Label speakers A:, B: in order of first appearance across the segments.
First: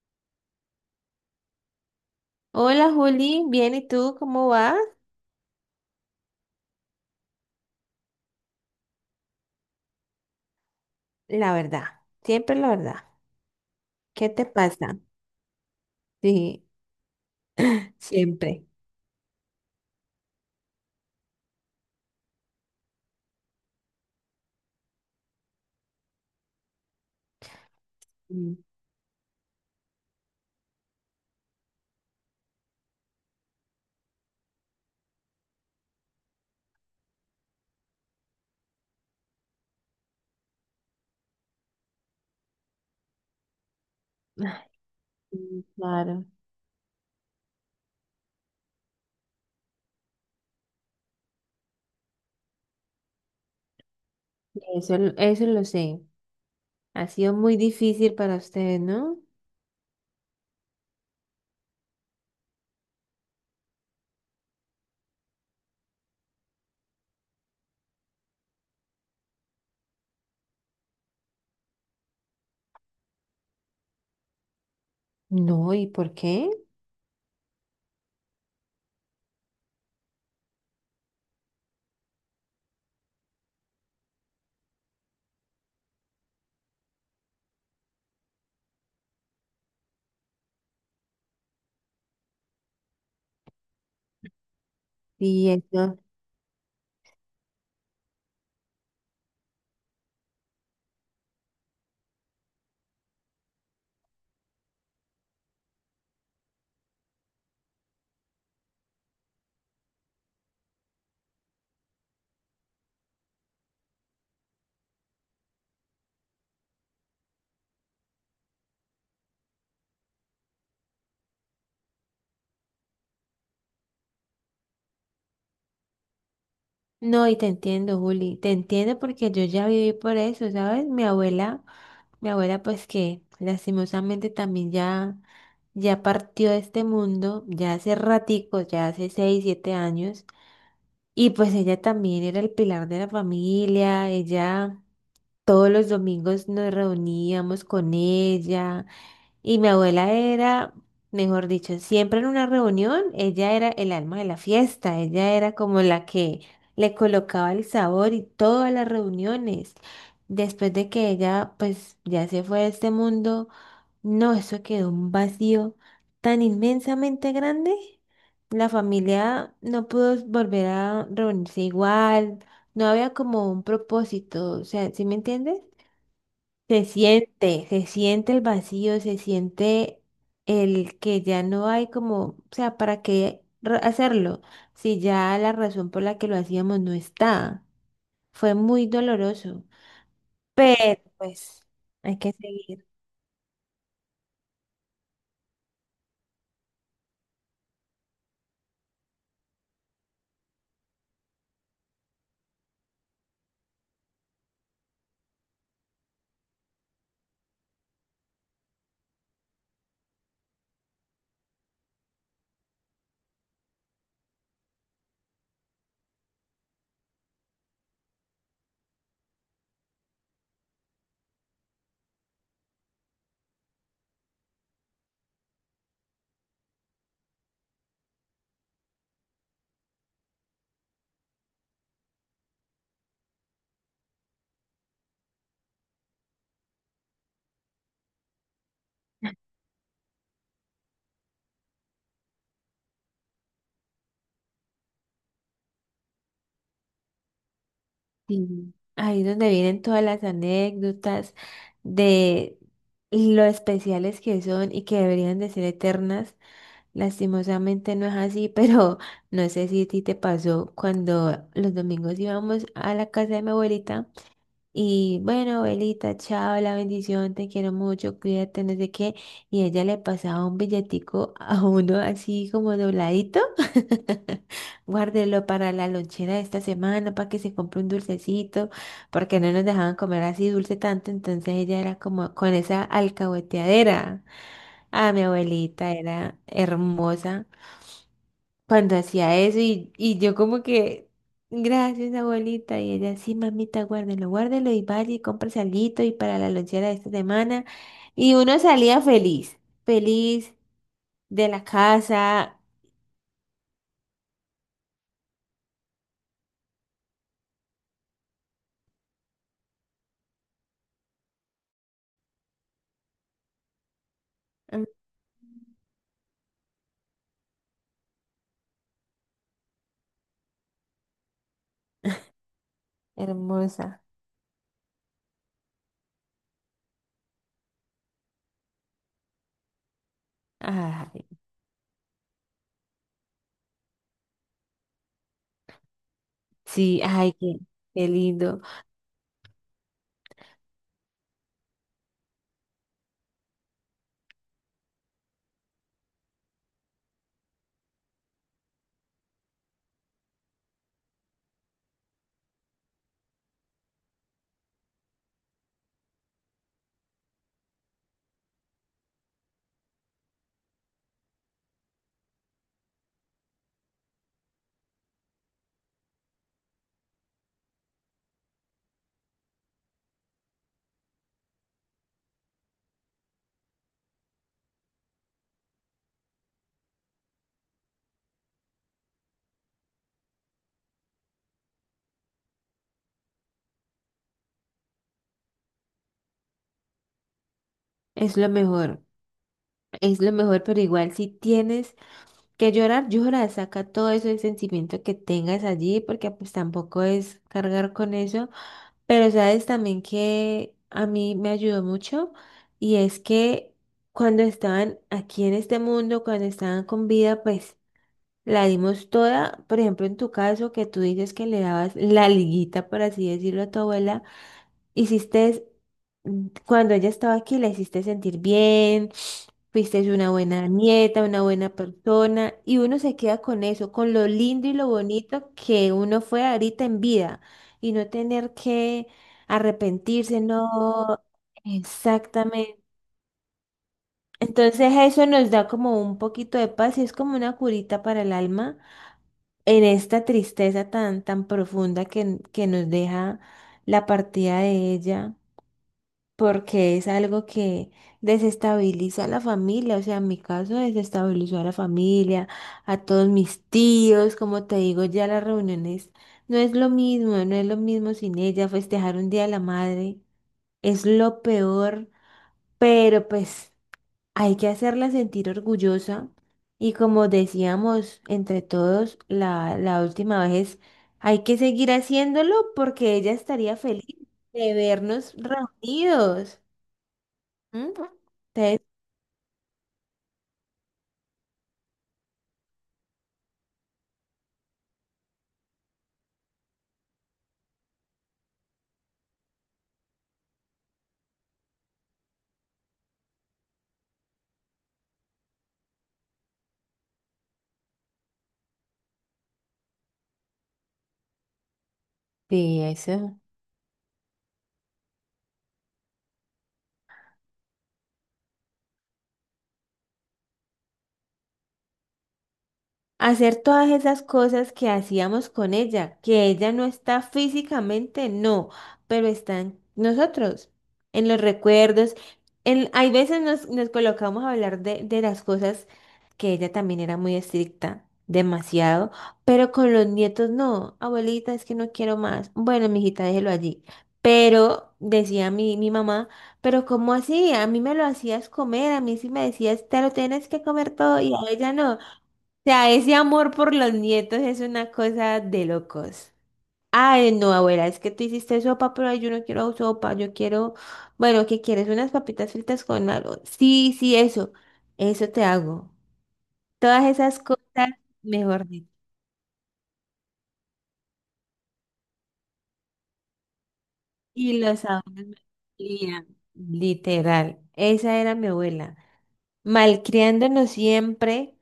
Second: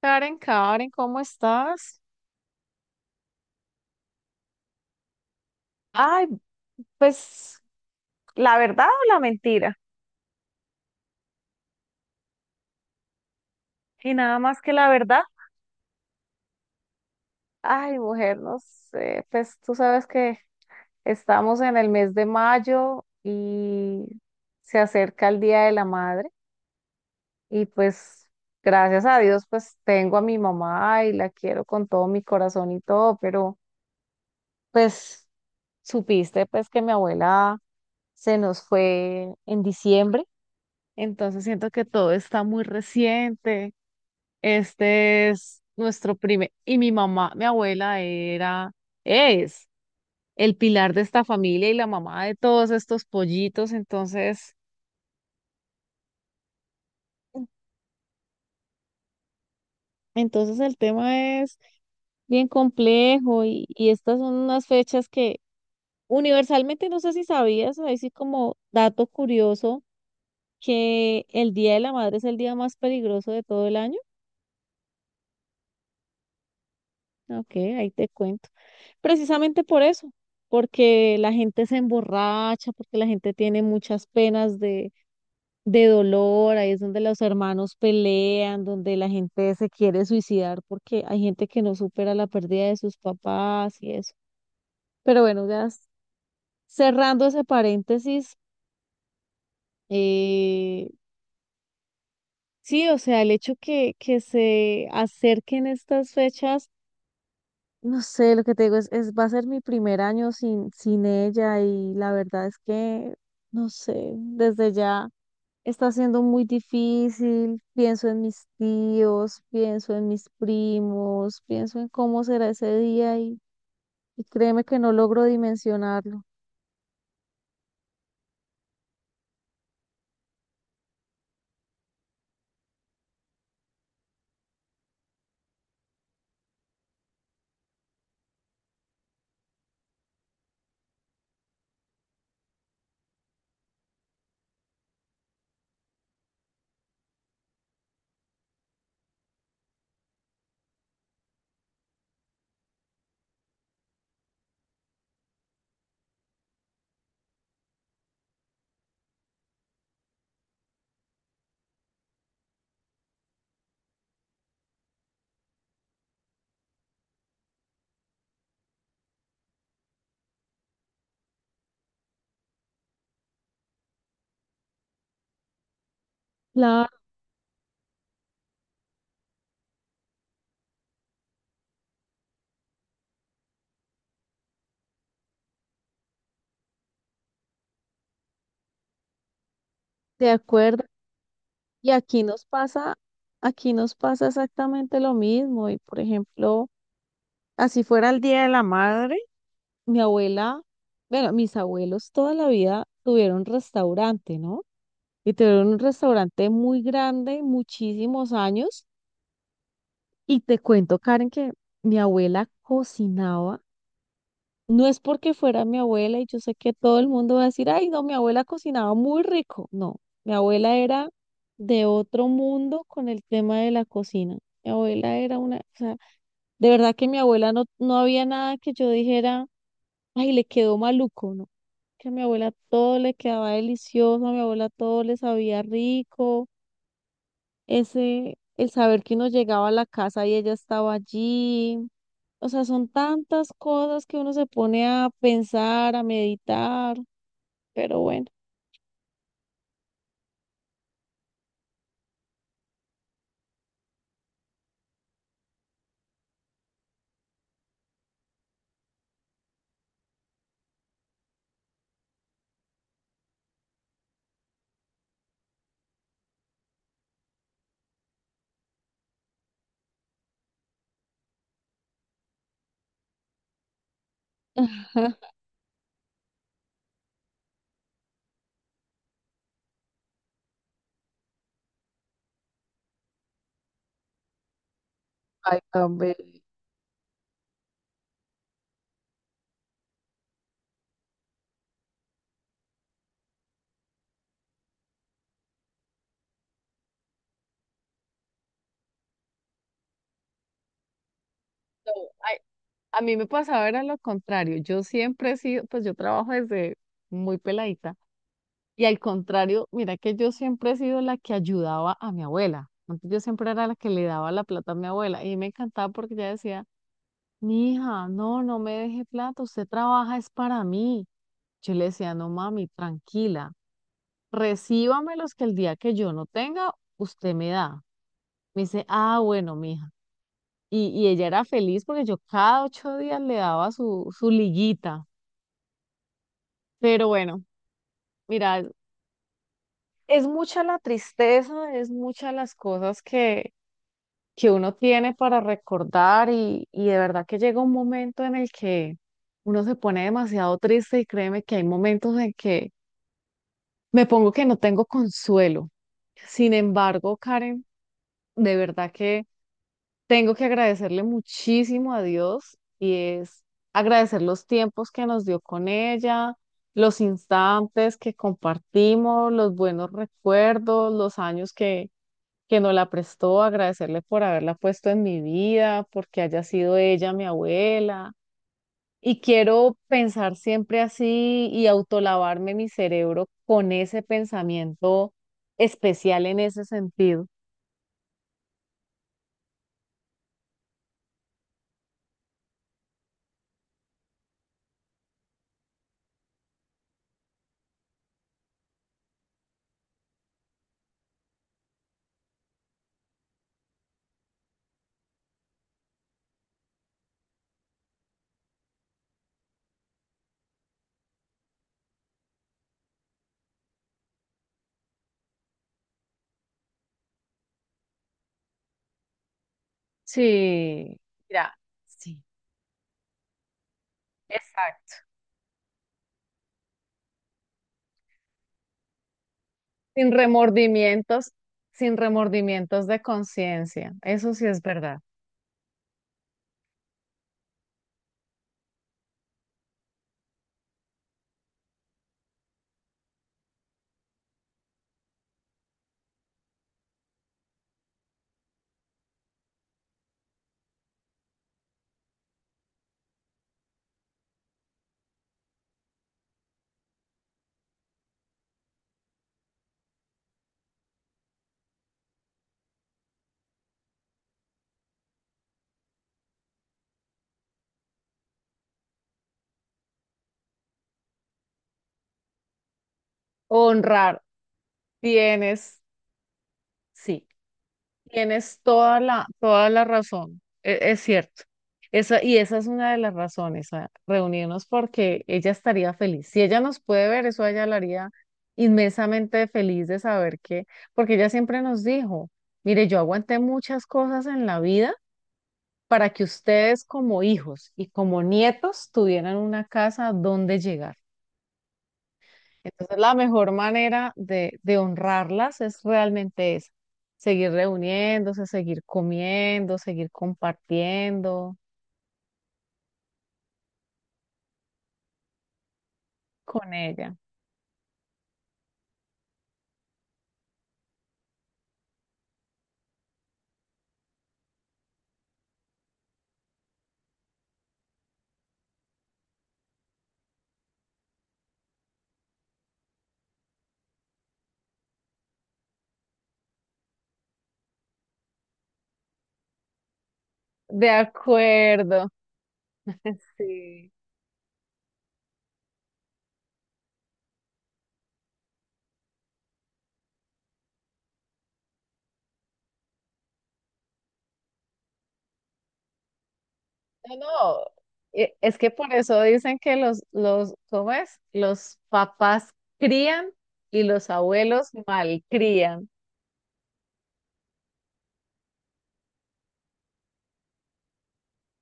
A: Karen, Karen, ¿cómo estás?
B: Hola Juli, bien, ¿y tú cómo vas?
A: Ay, pues la verdad o la mentira.
B: La verdad, siempre la verdad.
A: Y
B: ¿Qué
A: nada
B: te
A: más que la
B: pasa?
A: verdad.
B: Sí,
A: Ay, mujer, no
B: siempre.
A: sé, pues tú sabes que estamos en el mes de mayo y se acerca el Día de la Madre y pues
B: Mm.
A: gracias a Dios pues tengo a mi mamá y la quiero con todo mi corazón y todo, pero pues supiste pues que mi abuela se nos fue en diciembre. Entonces siento que todo está muy reciente. Este es
B: Mm,
A: nuestro
B: claro,
A: primer, y mi mamá, mi abuela era, es el pilar de esta familia y la mamá de todos estos pollitos. Entonces,
B: eso lo sé. Ha sido muy difícil para ustedes, ¿no?
A: entonces el tema es bien complejo y estas son unas fechas que universalmente no sé si sabías, ahí sí como dato curioso, que el Día de la Madre es el día más peligroso de todo el año.
B: No, ¿y por qué?
A: Ok, ahí te cuento. Precisamente por eso, porque la gente se emborracha, porque la gente tiene muchas penas de dolor, ahí es donde los hermanos pelean, donde la gente se quiere suicidar, porque hay gente que no supera la pérdida de sus papás y eso. Pero bueno,
B: Y eso.
A: cerrando ese paréntesis, eh, sí, o sea, el hecho que se acerquen estas fechas. No sé, lo que te digo va a ser mi primer año sin ella y la verdad es que, no sé, desde ya está siendo muy difícil. Pienso en mis tíos, pienso en mis primos, pienso en cómo será ese día y créeme que no logro dimensionarlo.
B: No, y te entiendo, Juli, te entiendo porque yo ya viví por eso, ¿sabes? Mi abuela pues que lastimosamente también ya, ya partió de este mundo, ya hace ratico, ya hace 6, 7 años. Y pues ella también era el pilar de la familia, ella todos los domingos nos reuníamos con ella y mi abuela era, mejor dicho, siempre en una reunión, ella era el alma de la fiesta, ella era como la que le colocaba el sabor y todas las reuniones. Después de que ella pues ya se fue de este mundo. No, eso quedó un vacío tan inmensamente grande. La familia no pudo volver a reunirse igual, no había como un propósito, o sea, ¿sí me entiendes?
A: Claro,
B: Se siente el vacío, se siente el que ya no hay como, o sea, ¿para qué hacerlo? Si ya la razón por la que lo hacíamos no está. Fue muy doloroso,
A: de acuerdo.
B: pero pues
A: Y
B: hay que seguir.
A: aquí nos pasa exactamente lo mismo. Y por ejemplo, así fuera el Día de la Madre. Mi abuela, bueno, mis abuelos toda la vida tuvieron restaurante, ¿no? Y tuvieron un restaurante muy grande, muchísimos años. Y te cuento, Karen, que mi abuela cocinaba. No es porque fuera mi abuela y yo sé que todo el mundo va a decir, ay, no, mi abuela cocinaba muy rico. No, mi abuela era de otro mundo con el tema de la cocina. Mi abuela era una, o sea, de verdad que mi abuela no había nada que yo dijera, ay, le quedó maluco, ¿no? Que a mi abuela todo le quedaba delicioso, a mi abuela todo le sabía rico, ese, el saber que uno llegaba a la casa y ella estaba allí. O sea, son tantas cosas que uno se pone a pensar, a meditar, pero bueno.
B: Sí, ahí es donde vienen todas las anécdotas de lo especiales que son y que deberían de ser eternas. Lastimosamente no es así, pero no sé si a ti te pasó cuando los domingos íbamos a la casa de mi abuelita y bueno, abuelita, chao, la bendición, te quiero mucho, cuídate, no sé qué, y ella le pasaba un billetico a uno así como dobladito.
A: Ajá.
B: Guárdelo para la lonchera de esta semana, para que se compre un dulcecito, porque no nos dejaban comer así dulce tanto, entonces ella era como con esa alcahueteadera. Ah, mi
A: Ay,
B: abuelita
A: tan
B: era
A: bello.
B: hermosa cuando hacía eso y yo como que, gracias abuelita, y ella, sí, mamita, guárdelo, guárdelo y vaya y compre salito y para la lonchera de esta semana. Y uno salía feliz, feliz de la
A: No, ay,
B: casa,
A: a mí me pasaba era lo contrario. Yo siempre he sido, pues yo trabajo desde muy peladita. Y al contrario, mira que yo siempre he sido la que ayudaba a mi abuela. Antes yo siempre era la que le daba la plata a
B: mm,
A: mi abuela y me encantaba porque ella decía, mi hija, no, no me deje plata, usted trabaja es para mí. Yo le decía, no mami, tranquila,
B: hermosa.
A: recíbamelos que el día que yo no tenga, usted me da. Me dice, ah, bueno, mija. Y
B: Ay.
A: ella era feliz porque yo cada 8 días le daba su liguita.
B: Sí,
A: Pero
B: ay,
A: bueno,
B: qué lindo.
A: mira, es mucha la tristeza, es muchas las cosas que uno tiene para recordar y de verdad que llega un momento en el que uno se pone demasiado triste y créeme que hay momentos en que me pongo que no tengo consuelo. Sin embargo, Karen, de verdad que tengo que agradecerle muchísimo a Dios y es agradecer los tiempos que nos dio con ella, los instantes que compartimos, los buenos recuerdos, los años que nos la prestó, agradecerle por haberla puesto en mi vida, porque haya sido ella mi abuela. Y quiero pensar siempre así y autolavarme mi cerebro con ese pensamiento especial en ese sentido.
B: Es lo mejor, es lo mejor, pero igual si tienes que llorar, llora, saca todo eso ese sentimiento que tengas allí, porque pues tampoco es cargar con eso. Pero sabes también que a mí me ayudó mucho y es que cuando estaban aquí en este mundo, cuando estaban con vida, pues la dimos toda. Por ejemplo, en tu caso, que tú dices que le dabas la liguita, por así decirlo, a tu abuela. Hiciste, cuando ella estaba aquí, la hiciste sentir bien, fuiste una buena
A: Sí,
B: nieta, una
A: mira,
B: buena
A: sí,
B: persona, y uno se queda con eso, con lo lindo y lo
A: exacto.
B: bonito que uno fue ahorita en vida, y no tener que
A: Sin
B: arrepentirse, no,
A: remordimientos, sin
B: exactamente.
A: remordimientos de conciencia. Eso sí es
B: Entonces
A: verdad.
B: eso nos da como un poquito de paz y es como una curita para el alma en esta tristeza tan, tan profunda que nos deja la partida de ella porque es algo que desestabiliza a la familia, o sea, en mi caso desestabilizó a la familia, a todos mis tíos, como te digo, ya las reuniones no es lo mismo, no es lo mismo sin ella, festejar un día de la madre es lo peor, pero pues hay que hacerla sentir orgullosa y como decíamos entre todos la última vez, hay que seguir haciéndolo porque ella estaría feliz
A: Honrar,
B: de vernos
A: tienes,
B: reunidos.
A: sí.
B: Ujú.
A: Tienes
B: Sí,
A: toda toda la razón, es, cierto. Esa, y esa es una de las razones, a reunirnos porque ella estaría feliz. Si ella nos puede ver, eso a ella la haría inmensamente feliz de saber que, porque ella siempre nos dijo, mire, yo aguanté muchas cosas en la vida para que ustedes como hijos y como nietos tuvieran una casa donde llegar.
B: sí,
A: Entonces, la
B: eso.
A: mejor manera de honrarlas es realmente esa, seguir reuniéndose, seguir comiendo, seguir compartiendo
B: Hacer todas esas cosas que hacíamos con ella, que
A: con
B: ella no
A: ella.
B: está físicamente, no, pero están nosotros, en los recuerdos. Hay veces nos colocamos a hablar de las cosas que ella también era muy estricta, demasiado, pero con los nietos no, abuelita, es que no quiero más. Bueno, mijita, déjelo allí. Pero, decía mi mamá, pero ¿cómo así? A mí me lo hacías comer, a mí sí me decías, te lo tienes que
A: De
B: comer todo y a ella no
A: acuerdo.
B: sea, ese amor por
A: Sí.
B: los nietos es una cosa de locos. Ay, no, abuela, es que tú hiciste sopa, pero ay, yo no quiero sopa, yo quiero, bueno, ¿qué quieres? Unas papitas fritas con algo. Sí, sí, eso te hago. Todas
A: No,
B: esas
A: no,
B: cosas,
A: e- Es
B: mejor
A: que
B: dicho.
A: por eso dicen que ¿cómo es? Los papás crían y los
B: Y
A: abuelos
B: los sabores me
A: malcrían.
B: encantarían, literal. Esa era mi abuela. Malcriándonos siempre,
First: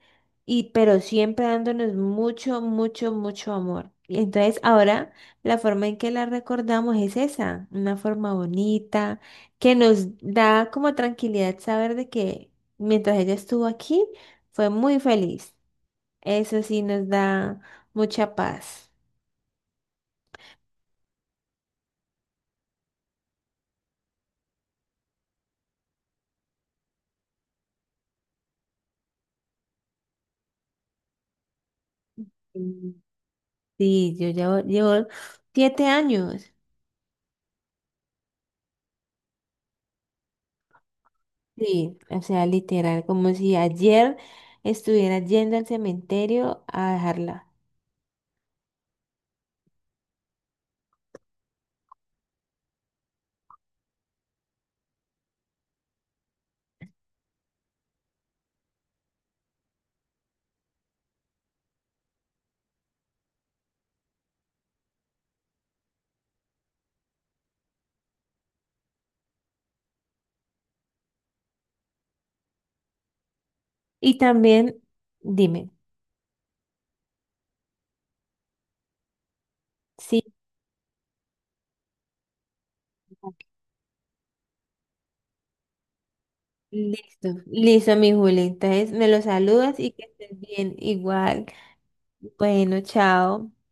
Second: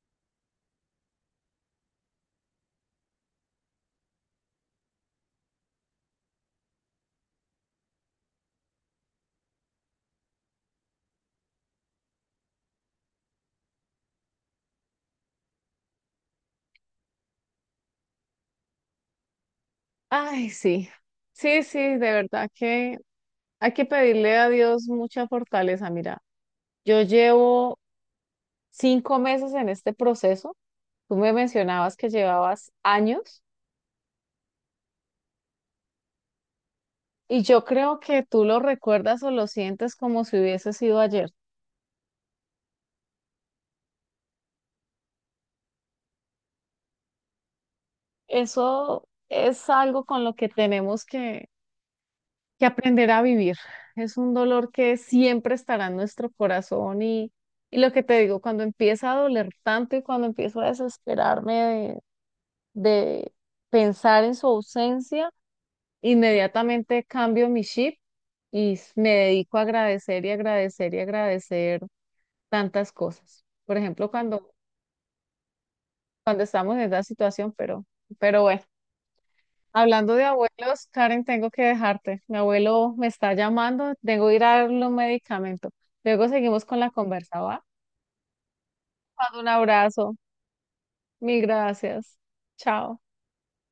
B: y, pero siempre dándonos mucho, mucho, mucho amor. Y entonces ahora la forma en que la recordamos es esa, una forma bonita, que nos da como tranquilidad saber de que mientras ella estuvo aquí, fue muy feliz. Eso sí nos da mucha paz.
A: Ay, sí, sí, sí, de verdad que hay que pedirle a Dios mucha fortaleza. Mira, yo llevo 5 meses en este proceso. Tú me mencionabas que llevabas
B: Mm.
A: años
B: Sí, yo llevo 7 años.
A: y yo creo que tú lo recuerdas o lo sientes como si hubiese sido ayer.
B: Sí, o sea, literal, como si ayer estuviera yendo al cementerio a dejarla.
A: Eso es algo con lo que tenemos que aprender a vivir. Es un dolor que siempre estará en nuestro corazón y lo que te digo, cuando empieza a doler tanto y cuando empiezo a desesperarme de de pensar en su ausencia, inmediatamente cambio mi chip y me dedico a agradecer y agradecer y agradecer tantas cosas. Por ejemplo,
B: Y también, dime,
A: cuando estamos en esa situación, pero bueno, hablando de
B: sí,
A: abuelos, Karen, tengo que dejarte. Mi abuelo me está llamando, tengo que ir a darle un medicamento. Luego seguimos con la
B: listo,
A: conversa, ¿va?
B: listo, mi Juli. Entonces, me lo
A: Mando un
B: saludas y que
A: abrazo,
B: estés bien,
A: mil
B: igual.
A: gracias.
B: Bueno,
A: Chao.
B: chao.